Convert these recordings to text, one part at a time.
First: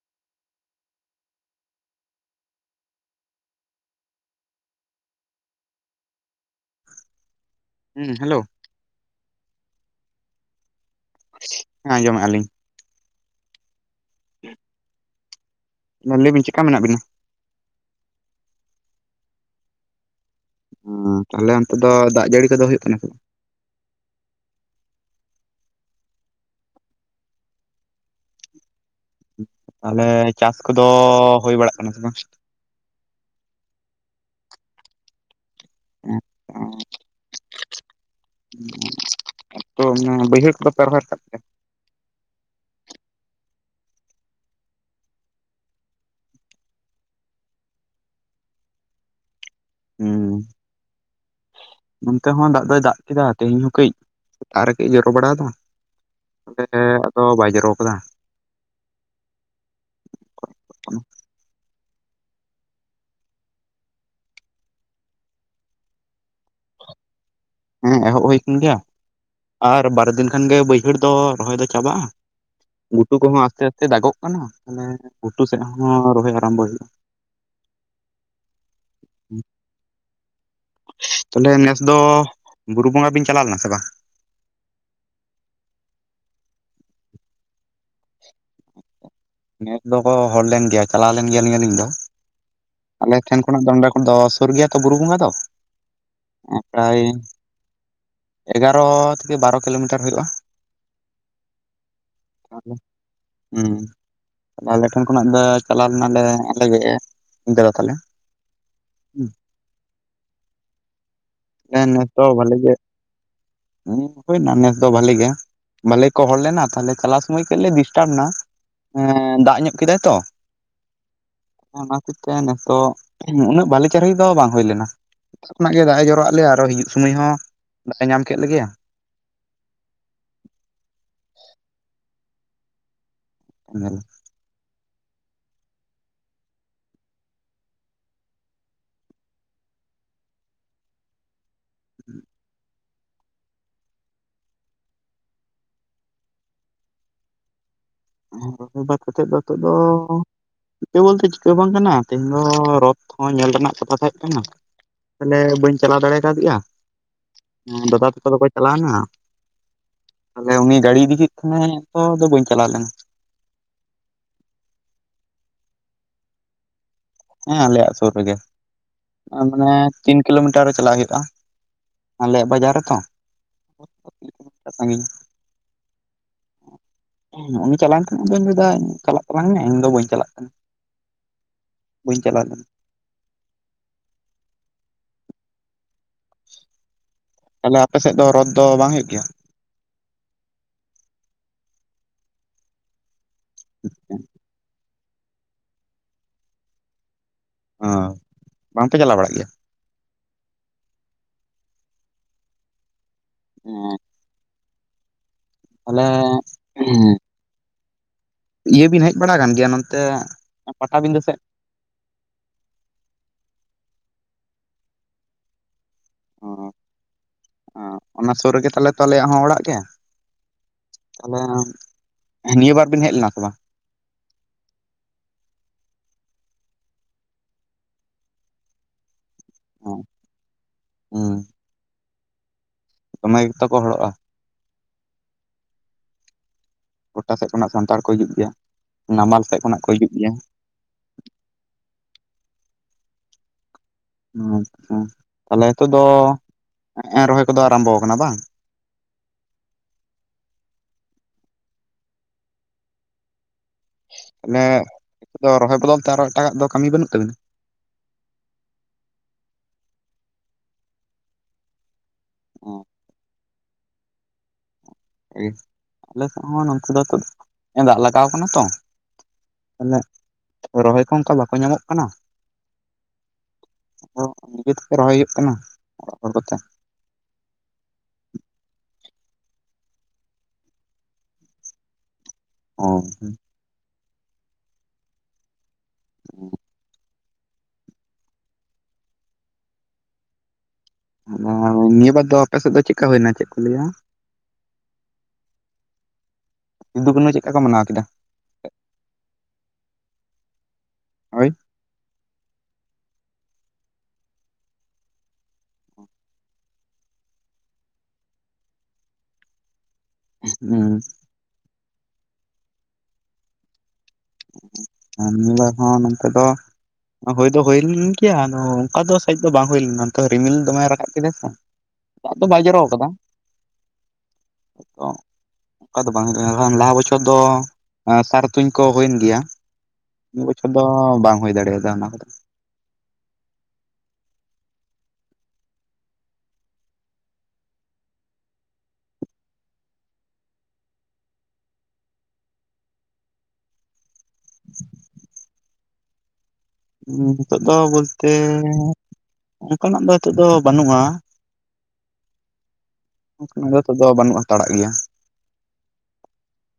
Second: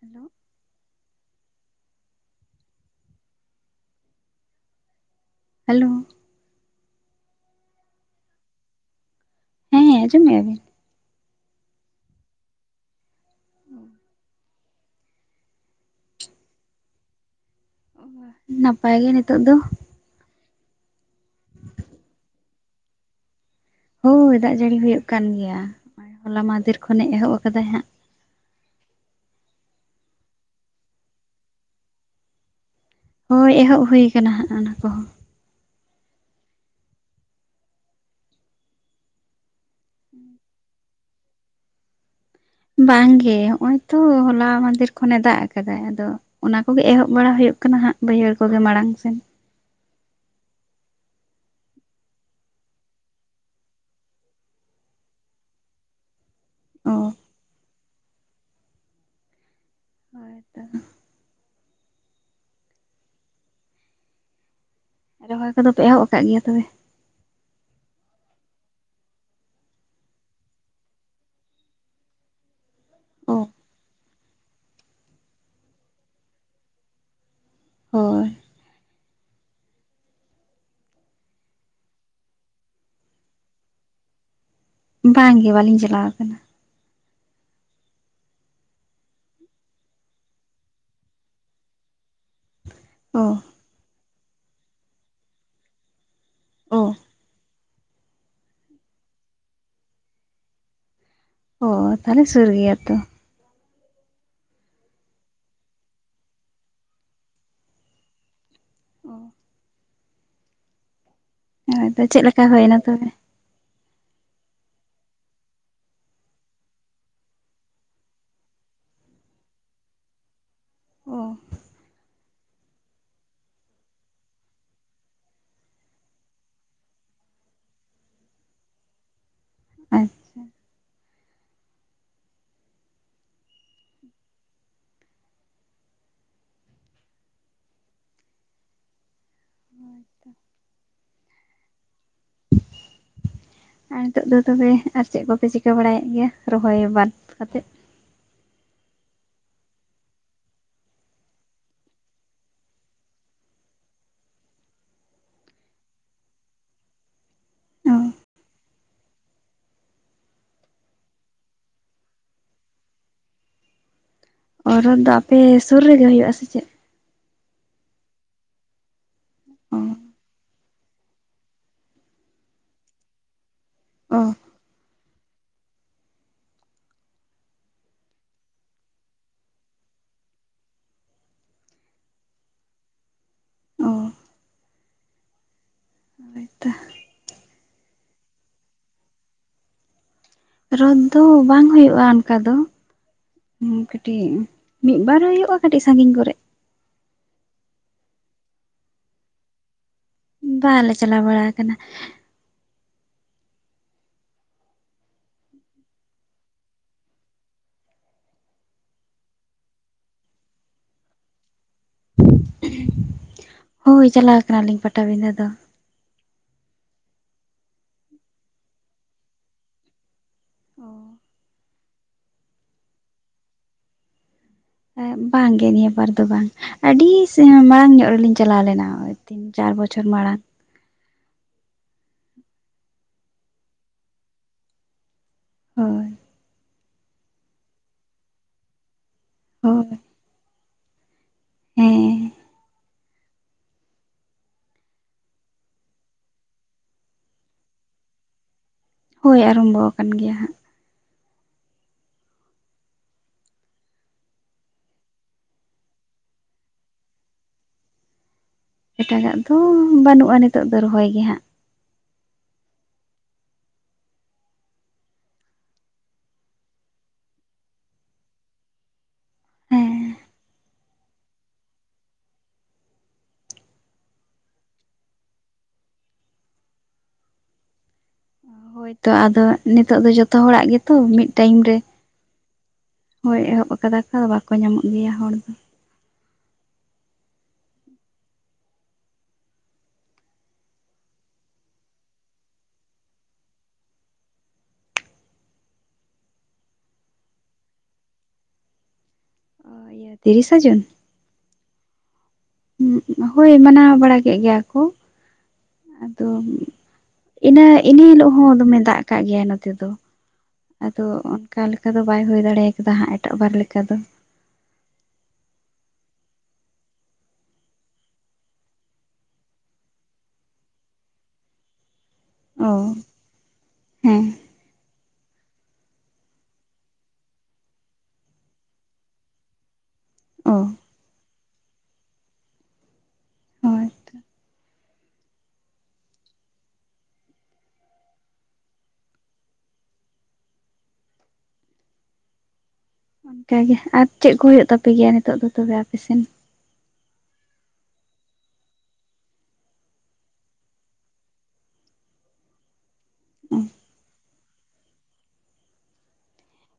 Hello. Hello ᱦᱩᱸ hello. ᱟᱡᱚᱢ ᱢᱮᱜᱟ ᱵᱤᱱ? ᱦᱮᱸ ᱟᱡᱚᱢᱟᱜᱼᱟ ᱞᱤᱧ᱾ [inaudible] ᱢᱟ ᱞᱟᱹᱭ ᱵᱤᱱ ᱪᱮᱠᱟ ᱢᱮᱱᱟᱜ ᱵᱤᱱᱟ? ᱱᱟᱯᱟᱭ ᱜᱮ ᱱᱤᱛᱚᱜ ᱫᱚ᱾ ᱛᱟᱦᱞᱮ ᱚᱱᱛᱮ ᱫᱚ ᱫᱟᱜ ᱡᱟᱹᱲᱤ ᱠᱚᱫᱚ ᱦᱩᱭᱩᱜ ᱠᱟᱱᱟ ᱦᱳᱭ ᱫᱟᱜ ᱡᱟᱹᱲᱤ ᱦᱩᱭᱩᱜ ᱠᱟᱱ ᱜᱮᱭᱟ ᱱᱚᱜ-ᱚᱭ ᱦᱚᱞᱟ ᱢᱟᱦᱫᱮᱨ ᱠᱷᱚᱱᱮ ᱮᱦᱚᱵ ᱟᱠᱟᱫᱟᱭ ᱦᱟᱸᱜ, ᱛᱟᱦᱚᱞᱮ ᱪᱟᱥ ᱠᱚᱫᱚ ᱦᱩᱭ ᱵᱟᱲᱟᱜ ᱠᱟᱱᱟ ᱥᱮ ᱵᱟᱝ? ᱦᱳᱭ ᱮᱦᱚᱵ ᱦᱩᱭᱩ ᱟᱠᱟᱱᱟ ᱦᱟᱸᱜ ᱚᱱᱟ ᱠᱚᱦᱚᱸ᱾ [unintelligible] ᱛᱚ ᱚᱱᱟ ᱵᱟᱹᱭᱦᱟᱹᱲ ᱠᱚᱯᱮ ᱨᱚᱦᱚᱭ ᱠᱟᱜ ᱵᱟᱝᱜᱮ ᱦᱚᱜ-ᱚᱭ ᱛᱚ ᱦᱚᱞᱟ ᱢᱟᱫᱷᱮᱨ ᱠᱷᱚᱱᱮ ᱫᱟᱜ ᱟᱠᱟᱫᱟ ᱟᱫᱚ ᱚᱱᱟ ᱠᱚᱜᱮ ᱮᱦᱚᱵ ᱵᱟᱲᱟ ᱦᱩᱭᱩᱜ ᱠᱟᱱᱟ ᱦᱟᱸᱜ ᱵᱟᱹᱭᱦᱟᱹᱲ ᱠᱚᱜᱮ ᱢᱟᱲᱟᱝ ᱥᱮᱱ᱾ ᱦᱮᱸ ᱦᱮᱸ ᱱᱚᱱᱛᱮ ᱦᱚᱸ ᱫᱟᱜ ᱫᱚᱭ ᱫᱟᱜ ᱠᱮᱫᱟ ᱛᱮᱦᱮᱧ ᱦᱚᱸ ᱠᱟᱹᱡ, ᱥᱮᱛᱟᱜ ᱨᱮ ᱠᱟᱹᱡ ᱡᱚᱨᱚ ᱵᱟᱲᱟ ᱟᱫᱟ ᱛᱟᱦᱚᱞᱮ ᱚ ᱟᱫᱚ ᱵᱟᱭ ᱡᱚᱨᱚ ᱠᱟᱫᱟ ᱦᱳᱭ ᱛᱚ᱾ ᱨᱚᱦᱚᱭ ᱠᱚᱫᱚ ᱯᱮ ᱮᱦᱚᱵ ᱟᱠᱟᱫ ᱜᱮᱭᱟ ᱛᱚᱵᱮ᱾ ᱦᱮᱸ ᱮᱦᱚᱵ ᱦᱩᱭ ᱟᱠᱟᱱ ᱜᱮᱭᱟ ᱟᱨ ᱵᱟᱨ ᱫᱤᱱ ᱠᱷᱟᱱ ᱜᱮ ᱵᱟᱹᱭᱦᱟᱹᱲ ᱫᱚ ᱨᱚᱦᱚᱭ ᱫᱚ ᱪᱟᱵᱟᱜ-ᱟ᱾ ᱜᱷᱩᱴᱩ ᱚ ᱠᱚᱦᱚᱸ ᱟᱥᱛᱮ ᱟᱥᱛᱮ ᱫᱟᱜᱚᱜ ᱠᱟᱱᱟ ᱛᱟᱦᱚᱞᱮ ᱜᱷᱩᱴᱩ ᱥᱮᱫ ᱦᱚᱸ ᱨᱚᱦᱚᱭ ᱟᱨᱟᱢᱵᱚ ᱦᱩᱭᱩᱜ-ᱟ᱾ ᱦᱳᱭ᱾ ᱛᱟᱦᱚᱞᱮ ᱱᱮᱥ ᱫᱚ ᱵᱩᱨᱩ ᱵᱚᱸᱜᱟ ᱵᱤᱱ ᱪᱟᱞᱟᱣ ᱞᱮᱱᱟ ᱥᱮ ᱵᱟᱝ? ᱵᱟᱝ ᱜᱮ ᱵᱟᱞᱤᱧ ᱪᱟᱞᱟᱣ ᱟᱠᱟᱱᱟ᱾ ᱱᱮᱥ ᱫᱚᱠᱚ ᱦᱚᱲ ᱞᱮᱱ ᱜᱮᱭᱟ ᱪᱟᱞᱟᱣ ᱞᱮᱱ ᱜᱮᱭᱟᱞᱤᱧᱟ ᱟᱹᱞᱤᱧ ᱫᱚ [inaudible] ᱟᱞᱮ ᱚ ᱴᱷᱮᱱ ᱠᱷᱚᱱᱟᱜ ᱫᱚ ᱱᱚᱰᱮ ᱫᱚ ᱥᱩᱨ ᱜᱮᱭᱟ ᱛᱚ ᱵᱩᱨᱩ ᱵᱚᱸᱜᱟ ᱫᱚ [inaudible] ᱚ ᱯᱨᱟᱭ, ᱮᱜᱟᱨᱚ ᱛᱷᱮᱠᱮ ᱵᱟᱨᱚ ᱠᱤᱞᱳᱢᱤᱴᱟᱨ ᱦᱳᱭᱳᱜ-ᱟ᱾ ᱚᱻ ᱛᱟᱦᱚᱞᱮ ᱥᱩᱨ ᱜᱮᱭᱟ ᱛᱚ᱾ ᱦᱮᱸᱻ ᱟᱞᱮ ᱴᱷᱮᱱ ᱠᱷᱚᱱᱟᱜ ᱫᱚ ᱪᱟᱞᱟᱣ ᱞᱮᱱᱟᱞᱮ ᱟᱞᱮ ᱜᱮ ᱤᱧ ᱫᱟᱫᱟ ᱛᱟᱞᱮ, ᱦᱩᱸ [inaudible] ᱦᱳᱭ ᱦᱮᱸ ᱛᱚ ᱱᱮᱥ ᱪᱮᱫ ᱫᱚ ᱞᱮᱠᱟ ᱵᱷᱟᱞᱮ ᱜᱮ, ᱦᱩᱭᱱᱟ ᱛᱚᱵᱮ ᱦᱩᱭᱱᱟ ᱱᱮᱥ ᱫᱚ ᱵᱷᱟᱞᱮ ᱜᱮ ᱵᱷᱟᱞᱮ ᱠᱚ ᱦᱚᱲ ᱞᱮᱱᱟ ᱛᱟᱦᱞᱮ ᱪᱟᱞᱟᱣ ᱥᱚᱢᱳᱭ ᱠᱟᱹᱡ ᱞᱮ ᱰᱤᱥᱴᱟᱵ ᱞᱮᱱᱟ, ᱦᱮᱸᱻ ᱫᱟᱜ ᱧᱚᱜ ᱠᱮᱫᱟᱭ ᱛᱚ᱾ ᱚᱻ ᱚᱱᱟ ᱠᱷᱟᱹᱛᱤᱨ ᱱᱮᱥ ᱫᱚ ᱩᱱᱟᱹᱜ ᱵᱟᱹᱞᱤ ᱪᱟᱨᱤ ᱫᱚ ᱵᱟᱝ ᱦᱩᱭ ᱞᱮᱱᱟ, ᱠᱷᱚᱱᱟᱜ ᱜᱮ ᱫᱟᱜ ᱮ ᱡᱚᱨᱚ ᱟᱜ ᱞᱮᱭᱟ ᱟᱨᱚ ᱦᱤᱡᱩᱜ ᱥᱚᱢᱚᱭ ᱦᱚᱸ ᱫᱟᱜ ᱮ ᱧᱟᱢ ᱠᱮᱫ ᱞᱮᱜᱮᱭᱟ, ᱟᱪᱪᱷᱟ [unintelligible] [inaudible] [inaudible] ᱟᱨ ᱱᱤᱛᱚᱜ ᱫᱚ ᱛᱚᱵᱮ ᱟᱨ ᱪᱮᱫ ᱠᱚᱯᱮ ᱪᱤᱠᱟᱹ ᱵᱟᱲᱟᱭᱮᱫ ᱜᱮᱭᱟ ᱨᱚᱦᱚᱭ ᱵᱟᱫ ᱠᱟᱛᱮᱫ? ᱦᱮᱸ ᱵᱟᱛ ᱠᱟᱛᱮᱜ ᱫᱚ ᱱᱤᱛᱚᱜ ᱫᱚ ᱪᱤᱠᱟᱹ ᱵᱚᱞᱛᱮ ᱪᱤᱠᱟᱹ ᱵᱟᱝ ᱠᱟᱱᱟ ᱛᱮᱦᱮᱧ ᱫᱚ ᱨᱚᱛ ᱦᱚᱸ ᱧᱮᱞ ᱨᱮᱱᱟᱜ ᱠᱟᱛᱷᱟ ᱛᱟᱦᱮᱸ ᱠᱟᱱᱟ, ᱛᱟᱦᱞᱮ ᱵᱟᱹᱧ ᱪᱟᱞᱟᱣ ᱫᱟᱲᱮ ᱠᱟᱫᱮᱭᱟ ᱫᱟᱫᱟ ᱛᱟᱠᱚ ᱫᱚᱠᱚ ᱪᱟᱞᱟᱣᱱᱟ, ᱛᱟᱦᱚᱞᱮ ᱩᱱᱤ ᱜᱟᱹᱲᱤ ᱤᱫᱤ ᱠᱮᱫ ᱠᱷᱟᱱᱮ ᱛᱚ ᱟᱫᱚ ᱵᱟᱹᱧ ᱪᱟᱞᱟᱣ ᱞᱮᱱᱟ᱾ ᱚ ᱨᱚᱛ ᱫᱚ ᱟᱯᱮ ᱥᱩᱨ ᱨᱮᱜᱮ ᱦᱩᱭᱩᱜ-ᱟ ᱥᱮ ᱪᱮᱫ? ᱦᱮᱸ ᱟᱞᱮᱭᱟᱜ ᱥᱩᱨ ᱨᱮᱜᱮ [inaudible] ᱢᱟᱱᱮ ᱚ ᱛᱤᱱ ᱠᱤᱞᱳᱢᱤᱴᱟᱨᱼᱼ ᱠᱤᱞᱳᱢᱤᱴᱟᱨ ᱨᱮ ᱪᱟᱞᱟᱜ ᱦᱩᱭᱩᱜ-ᱟ ᱟᱞᱮᱭᱟᱜ ᱵᱟᱡᱟᱨ ᱨᱮᱛᱚ᱾ ᱚ᱾ ᱟᱨ ᱥᱟᱺᱜᱤᱧᱼᱼ ᱩᱱᱤ ᱪᱟᱞᱟᱣᱮᱱ ᱠᱟᱱ ᱟᱫᱚᱧ ᱞᱟᱹᱭ ᱫᱟ ᱪᱟᱞᱟᱜ ᱛᱟᱞᱟᱝ ᱢᱮ ᱤᱧ ᱫᱚ ᱵᱟᱹᱧ ᱪᱟᱞᱟᱜ ᱠᱟᱱᱟ᱾ ᱵᱟᱹᱧ ᱪᱟᱞᱟᱣ ᱞᱮᱱᱟ᱾ ᱚ ᱦᱳᱭᱛᱚ ᱛᱟᱦᱚᱞᱮ ᱟᱯᱮ ᱥᱮᱫ ᱫᱚ ᱨᱚᱫ ᱫᱚ ᱵᱟᱝ ᱦᱳᱭᱳᱜ ᱜᱮᱭᱟ? ᱨᱚᱫ ᱫᱚ ᱵᱟᱝ ᱦᱩᱭᱩᱜᱼᱟ ᱚᱱᱠᱟ ᱫᱚ ᱠᱟᱹᱴᱤᱡᱼᱼ ᱢᱤᱫ ᱵᱟᱨ ᱦᱩᱭᱩᱜᱼᱟ ᱠᱟᱹᱴᱤᱡ ᱥᱟᱺᱜᱤᱧ ᱠᱚᱨᱮᱜ। ᱚ ᱵᱟᱝᱯᱮ ᱪᱟᱞᱟᱣ ᱵᱟᱲᱟᱜ ᱜᱮᱭᱟ? ᱵᱟᱞᱮ ᱪᱟᱞᱟᱣ ᱵᱟᱲᱟ ᱟᱠᱟᱱᱟ। ᱦᱩᱸ᱾ ᱟᱞᱮ ᱦᱮ [inaudible] ᱤᱭᱟᱹ ᱵᱤᱱ ᱦᱮᱡ ᱵᱟᱲᱟ ᱟᱠᱟᱱ ᱜᱮᱭᱟ ᱱᱚᱱᱛᱮ ᱯᱟᱴᱟᱵᱤᱫᱟᱹ ᱥᱮᱫ? ᱦᱳᱭ ᱪᱟᱞᱟᱣ ᱠᱟᱱᱟᱞᱤᱧ ᱯᱟᱴᱟᱵᱤᱫᱟᱹ ᱫᱚ। ᱚ ᱚᱱᱟ ᱥᱩᱨ ᱨᱮᱜᱮ ᱛᱟᱞᱮ ᱛᱚ ᱟᱞᱮᱭᱟᱜ ᱦᱚᱸ ᱚᱲᱟᱜ ᱜᱮ। ᱛᱟᱦᱚᱞᱮ ᱱᱤᱭᱟᱹ ᱵᱟᱨ ᱵᱤᱱ ᱦᱮᱡ ᱞᱮᱱᱟ ᱥᱮ ᱵᱟᱝ? ᱵᱟᱝᱜᱮ ᱱᱤᱭᱟᱹ ᱵᱟᱨ ᱫᱚ ᱵᱟᱝ ᱟᱹᱰᱤ ᱥᱮ ᱢᱟᱲᱟᱝ ᱧᱚᱜ ᱨᱮᱞᱤᱧ ᱪᱟᱞᱟᱣ ᱞᱮᱱᱟᱼᱼ ᱛᱤᱱ ᱪᱟᱨ ᱦᱮᱸ ᱵᱚᱪᱷᱚᱨ ᱢᱟᱲᱟᱝ। ᱦᱩᱸ᱾ ᱫᱚᱢᱮ ᱜᱮᱛᱚ ᱠᱚ ᱦᱚᱲᱚᱜᱼᱟ। ᱦᱳᱭ। ᱜᱚᱴᱟ ᱥᱮᱫ ᱠᱷᱚᱱᱟᱜ ᱥᱟᱱᱛᱟᱲ ᱠᱚ ᱦᱤᱡᱩᱜ ᱜᱮᱭᱟ ᱱᱟᱢᱟᱞ ᱥᱮᱫ ᱠᱷᱚᱱᱟᱜ ᱦᱳᱭ ᱠᱚ ᱦᱤᱡᱩᱜ ᱜᱮᱭᱟ। ᱦᱮᱸ᱾ ᱟᱪᱪᱷᱟ ᱛᱟᱦᱚᱞᱮ ᱱᱤᱛᱚᱜ ᱫᱚ ᱱᱮᱜᱼᱮ ᱨᱚᱦᱚᱭ ᱠᱚᱫᱚ ᱟᱨᱟᱢᱵᱚ ᱟᱠᱟᱱᱟ ᱵᱟᱝ? ᱦᱳᱭ ᱟᱨᱚᱢᱵᱚ ᱟᱠᱟᱱ ᱜᱮᱭᱟ ᱦᱟᱸᱜ। ᱛᱟᱦᱚᱞᱮ ᱱᱤᱛᱚᱜ ᱫᱚ ᱨᱚᱦᱚᱭ ᱵᱚᱫᱚᱞ ᱛᱮ ᱟᱨᱚ ᱮᱴᱟᱜᱟᱜ ᱫᱚ ᱠᱟᱹᱢᱤ ᱵᱟᱹᱱᱩᱜ ᱛᱟᱵᱤᱱᱟ? ᱮᱴᱟᱜᱟᱜ ᱫᱚ ᱵᱟᱹᱱᱩᱜᱼᱟ ᱱᱤᱛᱳᱜ ᱫᱚ ᱨᱚᱦᱚᱭ ᱜᱮ ᱦᱟᱸᱜ। ᱚᱸ ᱟᱞᱮ ᱥᱮᱫ ᱦᱚᱸ ᱱᱩᱝᱠᱩ ᱫᱚ ᱱᱤᱛᱚᱜ ᱫᱚ ᱫᱟᱜ ᱞᱟᱜᱟᱣ ᱠᱟᱱᱟ ᱛᱚ᱾ ᱦᱮᱸ ᱛᱟᱦᱞᱮ ᱨᱚᱦᱚᱭ ᱠᱚ ᱚᱱᱠᱟ ᱵᱟᱠᱚ ᱧᱟᱢᱚᱜ ᱠᱟᱱᱟ। ᱟᱫᱚ ᱱᱤᱡᱮ ᱛᱮᱜᱮ ᱨᱚᱦᱚᱭ ᱦᱩᱭᱩᱜ ᱠᱟᱱᱟ ᱚᱲᱟᱜ ᱦᱚᱲ ᱠᱚᱛᱮ। ᱦᱳᱭᱛᱚ ᱟᱫᱚ ᱱᱤᱛᱚᱜ ᱫᱚ ᱡᱚᱛᱚ ᱦᱚᱲᱟᱜ ᱜᱮᱛᱚ ᱢᱤᱫ ᱴᱟᱭᱤᱢ ᱨᱮ। ᱚ ᱦᱳᱭ ᱮᱦᱚᱵ ᱠᱟᱫᱟ ᱠᱚ ᱵᱟᱠᱚ ᱧᱟᱢᱚᱜ ᱜᱮᱭᱟ ᱦᱚᱲ ᱫᱚ। ᱦᱩ᱾ ᱟᱫᱚ ᱱᱤᱭᱟᱹ ᱵᱟᱨ ᱫᱚ ᱟᱯᱮ ᱥᱮᱫ ᱫᱚ ᱪᱮᱫᱠᱟ ᱦᱩᱭᱮᱱᱟ ᱪᱮᱫ ᱠᱚ ᱞᱟᱹᱭᱟᱼᱼ ᱥᱤᱫᱩ ᱠᱟᱹᱱᱩ ᱪᱮᱫ ᱞᱮᱠᱟ ᱠᱚ ᱢᱟᱱᱟᱣ ᱠᱮᱫᱟ? ᱤᱭᱟᱹ ᱛᱤᱨᱤᱥᱟ ᱡᱩᱱ? ᱦᱳᱭ ᱦᱳᱭ ᱢᱟᱱᱟᱣ ᱵᱟᱲᱟ ᱠᱮᱜ ᱜᱮᱭᱟ ᱠᱚ ᱟᱫᱚᱼᱼ ᱤᱱᱟᱹ ᱤᱱᱮ ᱦᱤᱞᱳᱜ ᱦᱚᱸ ᱫᱚᱢᱮ ᱫᱟᱜ ᱠᱟᱜ ᱜᱮᱭᱟ ᱱᱚᱛᱮ ᱫᱚ᱾ ᱟᱫᱚ ᱦᱩᱸ ᱚᱱᱠᱟ ᱞᱮᱠᱟ ᱫᱚ ᱵᱟᱭ ᱦᱳᱭ ᱫᱟᱲᱮ ᱠᱟᱫᱟ ᱦᱟᱸᱜ ᱮᱴᱟᱜ ᱵᱟᱨ ᱞᱮᱠᱟ ᱫᱚ। ᱟᱨ ᱱᱤᱭᱟ ᱵᱟᱨ ᱦᱚᱸ ᱱᱛᱮ ᱫᱚᱼᱼ [inaudible] ᱦᱳᱭ ᱫᱚ ᱦᱳᱭ ᱞᱮᱱ ᱜᱮᱭᱟ ᱟᱫᱚ ᱚᱱᱠᱟ ᱫᱚ ᱥᱟᱡ ᱫᱚ ᱵᱟᱝ ᱦᱳᱭ ᱞᱮᱱᱟ ᱨᱤᱢᱤᱞ ᱫᱚᱢᱮ ᱨᱟᱠᱟᱵ ᱠᱮᱫᱟ ᱥᱮ। ᱫᱟᱜ ᱫᱚ ᱵᱟᱭ ᱚ ᱡᱚᱨᱚ ᱠᱟᱫᱟ᱾ ᱦᱮᱸ ᱚᱱᱠᱟ ᱫᱚ ᱵᱟᱝ ᱦᱩᱭᱩᱜ ᱠᱟᱱᱟ ᱞᱟᱦᱟ ᱵᱚᱪᱷᱚᱨ ᱫᱚ ᱥᱟᱨ ᱛᱩᱧ ᱠᱚᱼᱼ ᱦᱩᱭᱮᱱ ᱜᱮᱭᱟ ᱱᱤᱭᱟᱹ ᱚ ᱵᱚᱪᱷᱚᱨ ᱫᱚ ᱵᱟᱝ ᱦᱩᱭ ᱫᱟᱲᱮᱭᱟᱫᱟ ᱚᱱᱟ ᱠᱚᱫᱚ। ᱦᱳᱭ ᱚᱱᱠᱟᱜᱮ ᱟᱨ ᱪᱮᱫ ᱠᱚ ᱦᱩᱭᱩᱜ ᱛᱟᱯᱮ ᱜᱮᱭᱟ ᱱᱤᱛᱚᱜ ᱫᱚ ᱛᱚᱵᱮ ᱟᱯᱮᱥᱮᱱ? ᱦᱩᱸ ᱦᱮᱛᱚᱜ ᱫᱚ ᱵᱚᱞᱛᱮᱼᱼ ᱚᱱᱠᱟᱱᱟᱜ ᱫᱚ ᱱᱤᱛᱚᱜ ᱫᱚ ᱵᱟᱹᱱᱩᱜᱼᱟ। ᱚ ᱱᱚᱝᱠᱟ ᱛᱮ ᱫᱚ ᱵᱟᱹᱱᱩᱜᱼᱟᱛᱟᱲᱟᱜ ᱜᱮᱭᱟ᱾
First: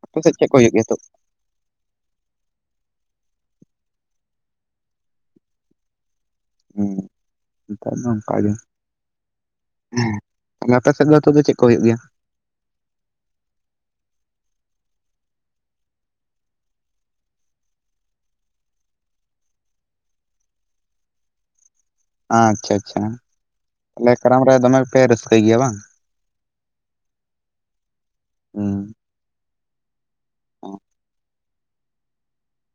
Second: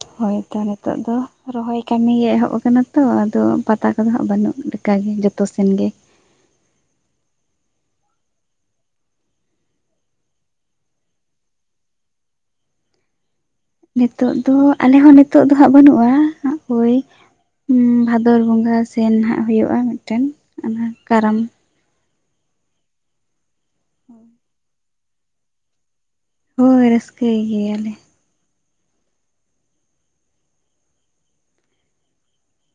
ᱟᱯᱮ ᱥᱮᱫ ᱦᱳᱭ ᱪᱮᱫ ᱠᱚ ᱛᱚ ᱦᱩᱭᱩᱜ ᱜᱮᱭᱟ ᱱᱤᱛᱚᱜ ᱫᱚᱼᱼ ᱨᱚᱦᱚᱭ ᱠᱟᱹᱢᱤ ᱜᱮ ᱮᱦᱚᱵ ᱟᱠᱟᱱᱟ ᱛᱚ ᱟᱫᱚ ᱯᱟᱛᱟ ᱠᱚᱫᱚ ᱦᱟᱸᱜ ᱵᱟᱹᱱᱩᱜ ᱞᱮᱠᱟᱜᱮ ᱡᱚᱛᱚ ᱥᱮᱱ ᱜᱮ ᱦᱩᱸ ᱱᱮᱛᱟᱨ ᱫᱚ ᱚᱱᱠᱟᱜᱮ ᱦᱮᱸ ᱟᱯᱮ ᱥᱮᱫ ᱫᱚ ᱱᱤᱛᱚᱜ ᱫᱚ ᱪᱮᱫ ᱠᱚ ᱦᱩᱭᱩᱜ ᱜᱮᱭᱟ? ᱱᱤᱛᱚᱜ ᱫᱚ ᱟᱞᱮ ᱦᱚ ᱱᱤᱛᱚᱜ ᱫᱚ ᱦᱟᱸᱜ ᱵᱟᱹᱱᱩᱜᱼᱟ ᱳᱭ ᱵᱷᱟᱫᱚᱨ ᱵᱚᱸᱜᱟ ᱥᱮᱱ ᱦᱟᱜ ᱦᱩᱭᱩᱜᱼᱟ ᱢᱤᱫᱴᱮᱱ ᱚᱱᱟ ᱠᱟᱨᱟᱢ ᱟᱪᱪᱷᱟ ᱪᱷᱟ ᱠᱟᱨᱟᱢ ᱨᱮ ᱫᱚᱢᱮᱯᱮ ᱨᱟᱹᱥᱠᱟᱹᱭ ᱜᱮᱭᱟ ᱵᱟᱝ? ᱦᱳᱭ ᱨᱟᱹᱥᱠᱟᱹᱭ ᱜᱮᱭᱟᱞᱮ ᱦᱩᱸ ᱚ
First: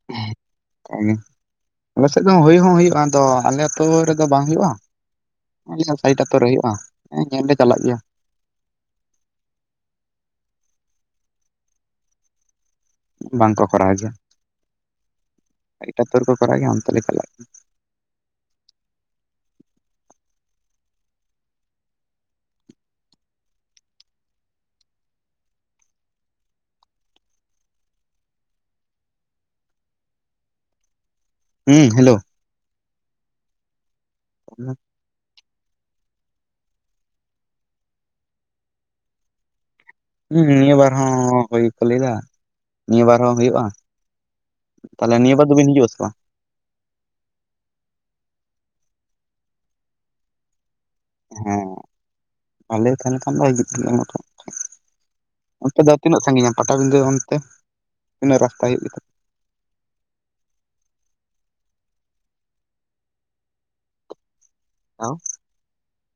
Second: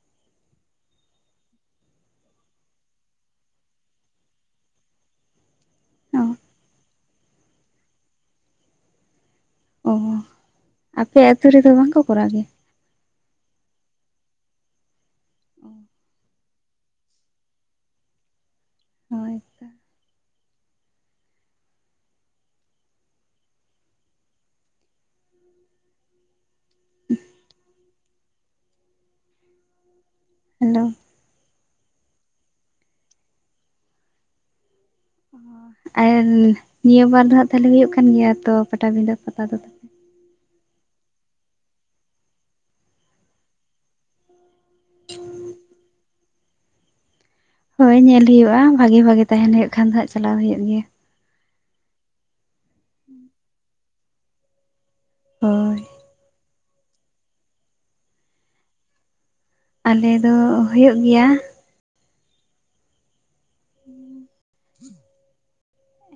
ᱮ ᱜᱮ ᱟᱞᱮᱥᱮᱫ ᱫᱚ ᱦᱩᱭ ᱦᱚᱸ ᱦᱩᱭᱩᱜᱼᱟ ᱟᱫᱚ ᱟᱞᱮ ᱟᱛᱩ ᱨᱮᱫᱚ ᱵᱟᱝ ᱦᱩᱭᱩᱜᱼᱟ᱾ [inaudible] ᱥᱟᱭᱤᱴ ᱟᱛᱩ ᱨᱮ ᱦᱩᱭᱩᱜᱼᱟ ᱦᱮᱸ ᱧᱮᱞ ᱞᱮ ᱪᱟᱞᱟᱜ ᱜᱮᱭᱟ᱾ ᱚ ᱟᱯᱮ ᱟᱛᱩ ᱨᱮᱫᱚ ᱵᱟᱝᱠᱚ ᱠᱚᱨᱟᱣ ᱜᱮᱭᱟ? ᱵᱟᱝᱠᱚ ᱠᱚᱨᱟᱣ ᱡᱚᱦᱟ ᱮᱴᱟᱜ ᱟᱛᱩ ᱨᱮ ᱠᱚ ᱠᱚᱨᱟᱣ ᱜᱮᱭᱟ ᱚᱱᱛᱮ ᱞᱮ ᱪᱟᱞᱟᱜ ᱦᱳᱭ ᱛᱚ ᱦᱮᱞᱳ ᱦᱩᱸ ᱦᱮᱞᱳ ᱚᱱᱟ ᱟᱨ ᱱᱤᱭᱟᱹ ᱵᱟᱨ ᱫᱚ ᱦᱟᱸᱟᱜ ᱛᱟᱦᱞᱮ ᱦᱩᱭᱩᱜ ᱠᱟᱱ ᱜᱮᱭᱟ ᱛᱚ ᱯᱟᱴᱟᱵᱤᱸᱫᱟᱹ ᱯᱟᱛᱟ ᱫᱚ ᱦᱩᱸ ᱱᱤᱭᱟᱹ ᱵᱟᱨ ᱦᱚᱸ ᱦᱩᱭ ᱠᱚ ᱞᱟᱹᱭᱫᱟ ᱱᱤᱭᱟᱹ ᱵᱟᱨ ᱦᱚᱸ ᱦᱩᱭᱩᱜᱼᱟ᱾ ᱛᱟᱦᱚᱞᱮ ᱱᱤᱭᱟᱹ ᱵᱟᱨ ᱫᱚᱵᱤᱱ ᱦᱤᱡᱩᱜ ᱟᱥᱮ ᱵᱟᱝ? ᱦᱳᱭ ᱧᱮᱞ ᱦᱩᱭᱩᱜᱼᱟ ᱵᱷᱟᱜᱤ ᱵᱷᱟᱜᱤ ᱛᱟᱦᱮᱱ ᱦᱩᱭᱩᱜ ᱠᱷᱟᱱ ᱫᱚ ᱦᱟᱸᱜ ᱪᱟᱞᱟᱣ ᱦᱩᱭᱩᱜ ᱜᱮᱭᱟ᱾ ᱦᱮᱸ ᱵᱷᱟᱞᱮ ᱛᱟᱦᱮᱸ ᱞᱮᱠᱷᱟᱱ ᱫᱚ ᱜᱤᱫᱽᱨᱟᱹ ᱦᱚ ᱢᱤᱫᱴᱮᱜ ᱚᱱᱛᱮ ᱦᱳᱭ ᱫᱚ ᱛᱤᱱᱟᱹᱜ ᱥᱟᱺᱜᱤᱧᱟ ᱯᱟᱴᱟᱵᱤᱸᱫᱟᱹ ᱚᱱᱛᱮ? ᱛᱤᱱᱟᱹᱜ ᱨᱟᱥᱛᱟ ᱦᱩᱭᱩᱜ ᱜᱮᱛᱟ ᱟᱞᱮ ᱫᱚ ᱦᱩᱭᱩᱜ ᱜᱮᱭᱟ ᱛᱟᱣ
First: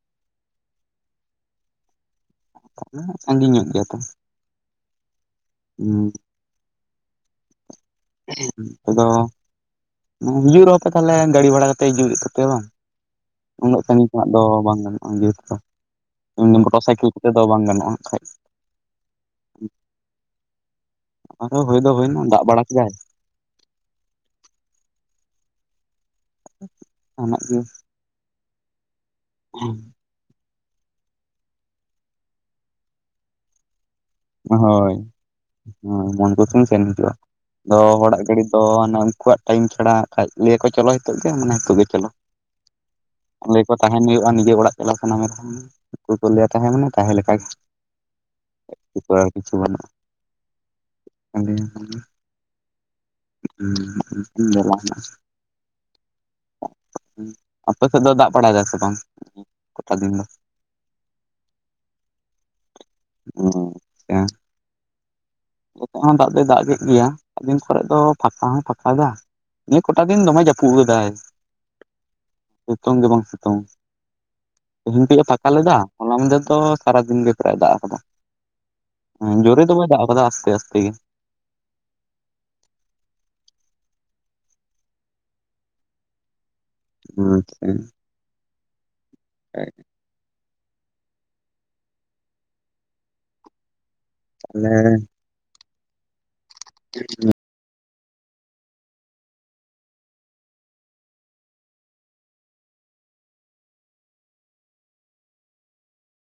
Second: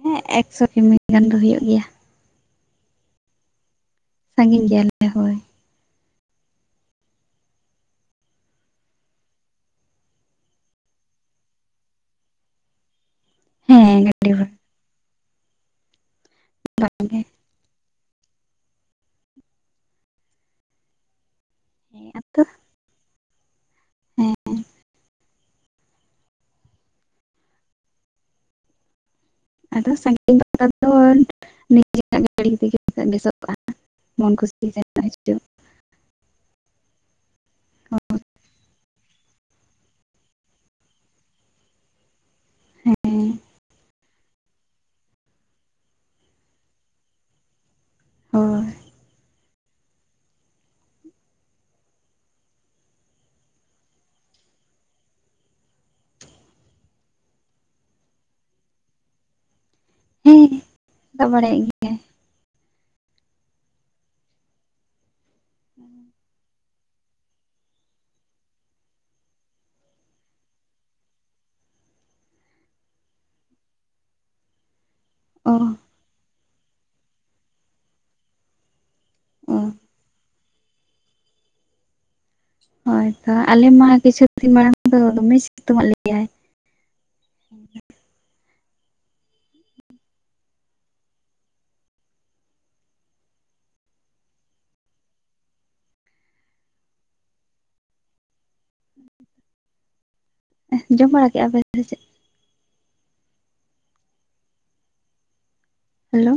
ᱦᱮᱸ ᱮᱠᱥᱚ ᱠᱤᱢᱤ ᱜᱟᱱ ᱫᱚ ᱦᱩᱭᱩᱜ ᱜᱮᱭᱟ᱾ ᱛᱟᱦᱞᱮ ᱥᱟᱺᱜᱤᱧ ᱧᱚᱜ ᱜᱮᱭᱟ ᱛᱚ ᱥᱟᱜᱤᱧ ᱜᱮᱭᱟ ᱞᱮ ᱚ ᱟᱫᱚ ᱦᱤᱡᱩᱜ ᱨᱮᱦᱚᱸ ᱯᱮ ᱛᱟᱦᱞᱮ ᱜᱟᱹᱰᱤ ᱵᱷᱟᱲᱟ ᱠᱟᱛᱮ ᱦᱤᱡᱩᱜ ᱦᱩᱭᱩᱜ ᱛᱟᱯᱮᱭᱟ ᱵᱟᱝ? ᱩᱱᱟᱹᱜ ᱦᱮᱸ ᱥᱟᱺᱜᱤᱧ ᱠᱷᱚᱱᱟᱜ ᱜᱟᱹᱰᱤ ᱫᱚ ᱵᱷᱟᱲᱟ ᱵᱟᱝ ᱜᱟᱱᱚᱜᱼᱟ ᱡᱟ ᱛᱮᱫᱚ ᱢᱚᱴᱚᱨ ᱵᱟᱝ ᱥᱟᱭᱠᱮᱞ ᱜᱮ ᱠᱚᱛᱮ ᱫᱚ ᱵᱟᱝ ᱜᱟᱱᱚᱜᱼᱟ ᱠᱷᱟᱡ ᱯᱟᱛᱟ ᱫᱚ ᱦᱩᱭ ᱫᱚ ᱦᱮᱸ ᱦᱩᱭᱱᱟ ᱫᱟᱜ ᱟᱫᱚ ᱵᱟᱲᱟ ᱠᱮᱫᱟᱭ ᱦᱮᱸ ᱚᱱᱟᱜ ᱜᱮ [inaudible] [inaudible] ᱢᱚᱱ ᱠᱷᱩᱥᱤ ᱦᱤᱡᱩᱜ ᱦᱚ ᱢᱚᱱ ᱠᱩᱥᱤᱢ ᱥᱮᱱ ᱦᱤᱡᱩᱜ-ᱟ ᱟᱫᱚ ᱦᱚᱲᱟᱜ ᱜᱟᱹᱰᱤ ᱫᱚ ᱟᱱᱮ ᱩᱱᱠᱩᱣᱟᱜ ᱴᱟᱭᱤᱢ ᱪᱷᱟᱲᱟ ᱠᱷᱟᱡ ᱞᱟᱹᱭᱟᱠᱚ ᱪᱚᱞᱚ ᱱᱤᱛᱚᱜ ᱜᱮ ᱢᱟᱱᱮ ᱱᱤᱛᱚᱜ ᱜᱮ ᱪᱚᱞᱚ [inaudible] ᱦᱮᱸ ᱞᱟᱹᱭ ᱠᱚ ᱛᱟᱦᱮᱱ ᱦᱩᱭᱩᱜᱼᱟ ᱱᱤᱡᱮ ᱚᱲᱟᱜ ᱪᱟᱞᱟᱜ ᱥᱟᱱᱟ ᱢᱮ ᱨᱮᱦᱚ ᱩᱱᱠᱩ ᱠᱚ ᱞᱟᱹᱭᱟ ᱛᱟᱦᱮᱸ ᱢᱮ ᱛᱟᱦᱮᱸ ᱞᱮ ᱠᱷᱟᱡ ᱦᱳᱭ [unintelligible] ᱠᱤᱪᱷᱩ ᱵᱟᱹᱱᱩᱜᱼᱟ ᱯᱟᱴᱩᱭᱟ ᱛᱟᱦᱞᱮ ᱦᱮᱸ [unintelligible] ᱟᱯᱮ ᱥᱮᱫ ᱫᱚ ᱫᱟᱜ ᱵᱟᱲᱟᱭ ᱫᱟᱭ ᱥᱮ ᱵᱟᱝ? ᱠᱚᱴᱟ ᱫᱤᱱ ᱫᱚ ᱫᱟᱜ ᱵᱟᱲᱟᱭᱮᱫ ᱜᱮᱭᱟᱭ ᱚ ᱟᱪᱪᱷᱟ ᱱᱚᱛᱮ ᱦᱚᱸ ᱫᱟᱜ ᱫᱚᱭ ᱫᱟᱜ ᱠᱮᱫ ᱜᱮᱭᱟ ᱟᱫᱤᱱ ᱠᱚᱨᱮ ᱫᱚ ᱯᱷᱟᱸᱠᱟ ᱦᱚᱸᱭ ᱯᱷᱟᱸᱠᱟᱭ ᱫᱟ ᱾ ᱱᱤᱭᱟᱹ ᱠᱚᱴᱟ ᱫᱤᱱ ᱫᱚᱢᱮ ᱡᱟᱹᱯᱩᱫ ᱞᱮᱫᱟᱭ ᱾ ᱥᱤᱛᱩᱝ ᱜᱮ ᱵᱟᱝ ᱥᱤᱛᱩᱝ ᱛᱮᱦᱮᱧ ᱠᱟ. ᱡ ᱮ ᱯᱷᱟᱠᱟ ᱚ ᱞᱮᱫᱟ ᱾ ᱦᱚᱞᱟ ᱢᱟᱫᱷᱮᱨᱹ ᱫᱚ ᱥᱟᱨᱟᱫᱤᱱ ᱜᱮ ᱯᱮᱨᱟᱭ ᱫᱟᱜ ᱟᱠᱟᱫᱟ ᱦᱮᱸ ᱚ ᱡᱳᱨᱮ ᱫᱚ ᱵᱟᱭ ᱫᱟᱜ ᱟᱠᱟᱫᱟ ᱟᱥ ᱟᱥᱛᱮ ᱟᱥᱛᱮ ᱜᱮ ᱾ ᱦᱳᱭ ᱛᱚ ᱟᱞᱮ ᱢᱟ ᱠᱤᱪᱷᱩ ᱫᱤᱱ ᱢᱟᱲᱟᱝ ᱫᱚ ᱫᱚᱢᱮ ᱥᱤᱛᱩᱝ ᱟᱸᱜ ᱞᱮᱭᱟᱭ ᱾ ᱟᱪᱷᱟ ᱾ ᱟᱡ ᱟᱞᱮ ᱾ [unintelligible] ᱡᱚᱢ ᱵᱟᱲᱟ ᱠᱮᱫᱼᱟ ᱯᱮ ᱥᱮ ᱪᱮᱫ ᱾ ᱦᱮᱞᱳ ᱾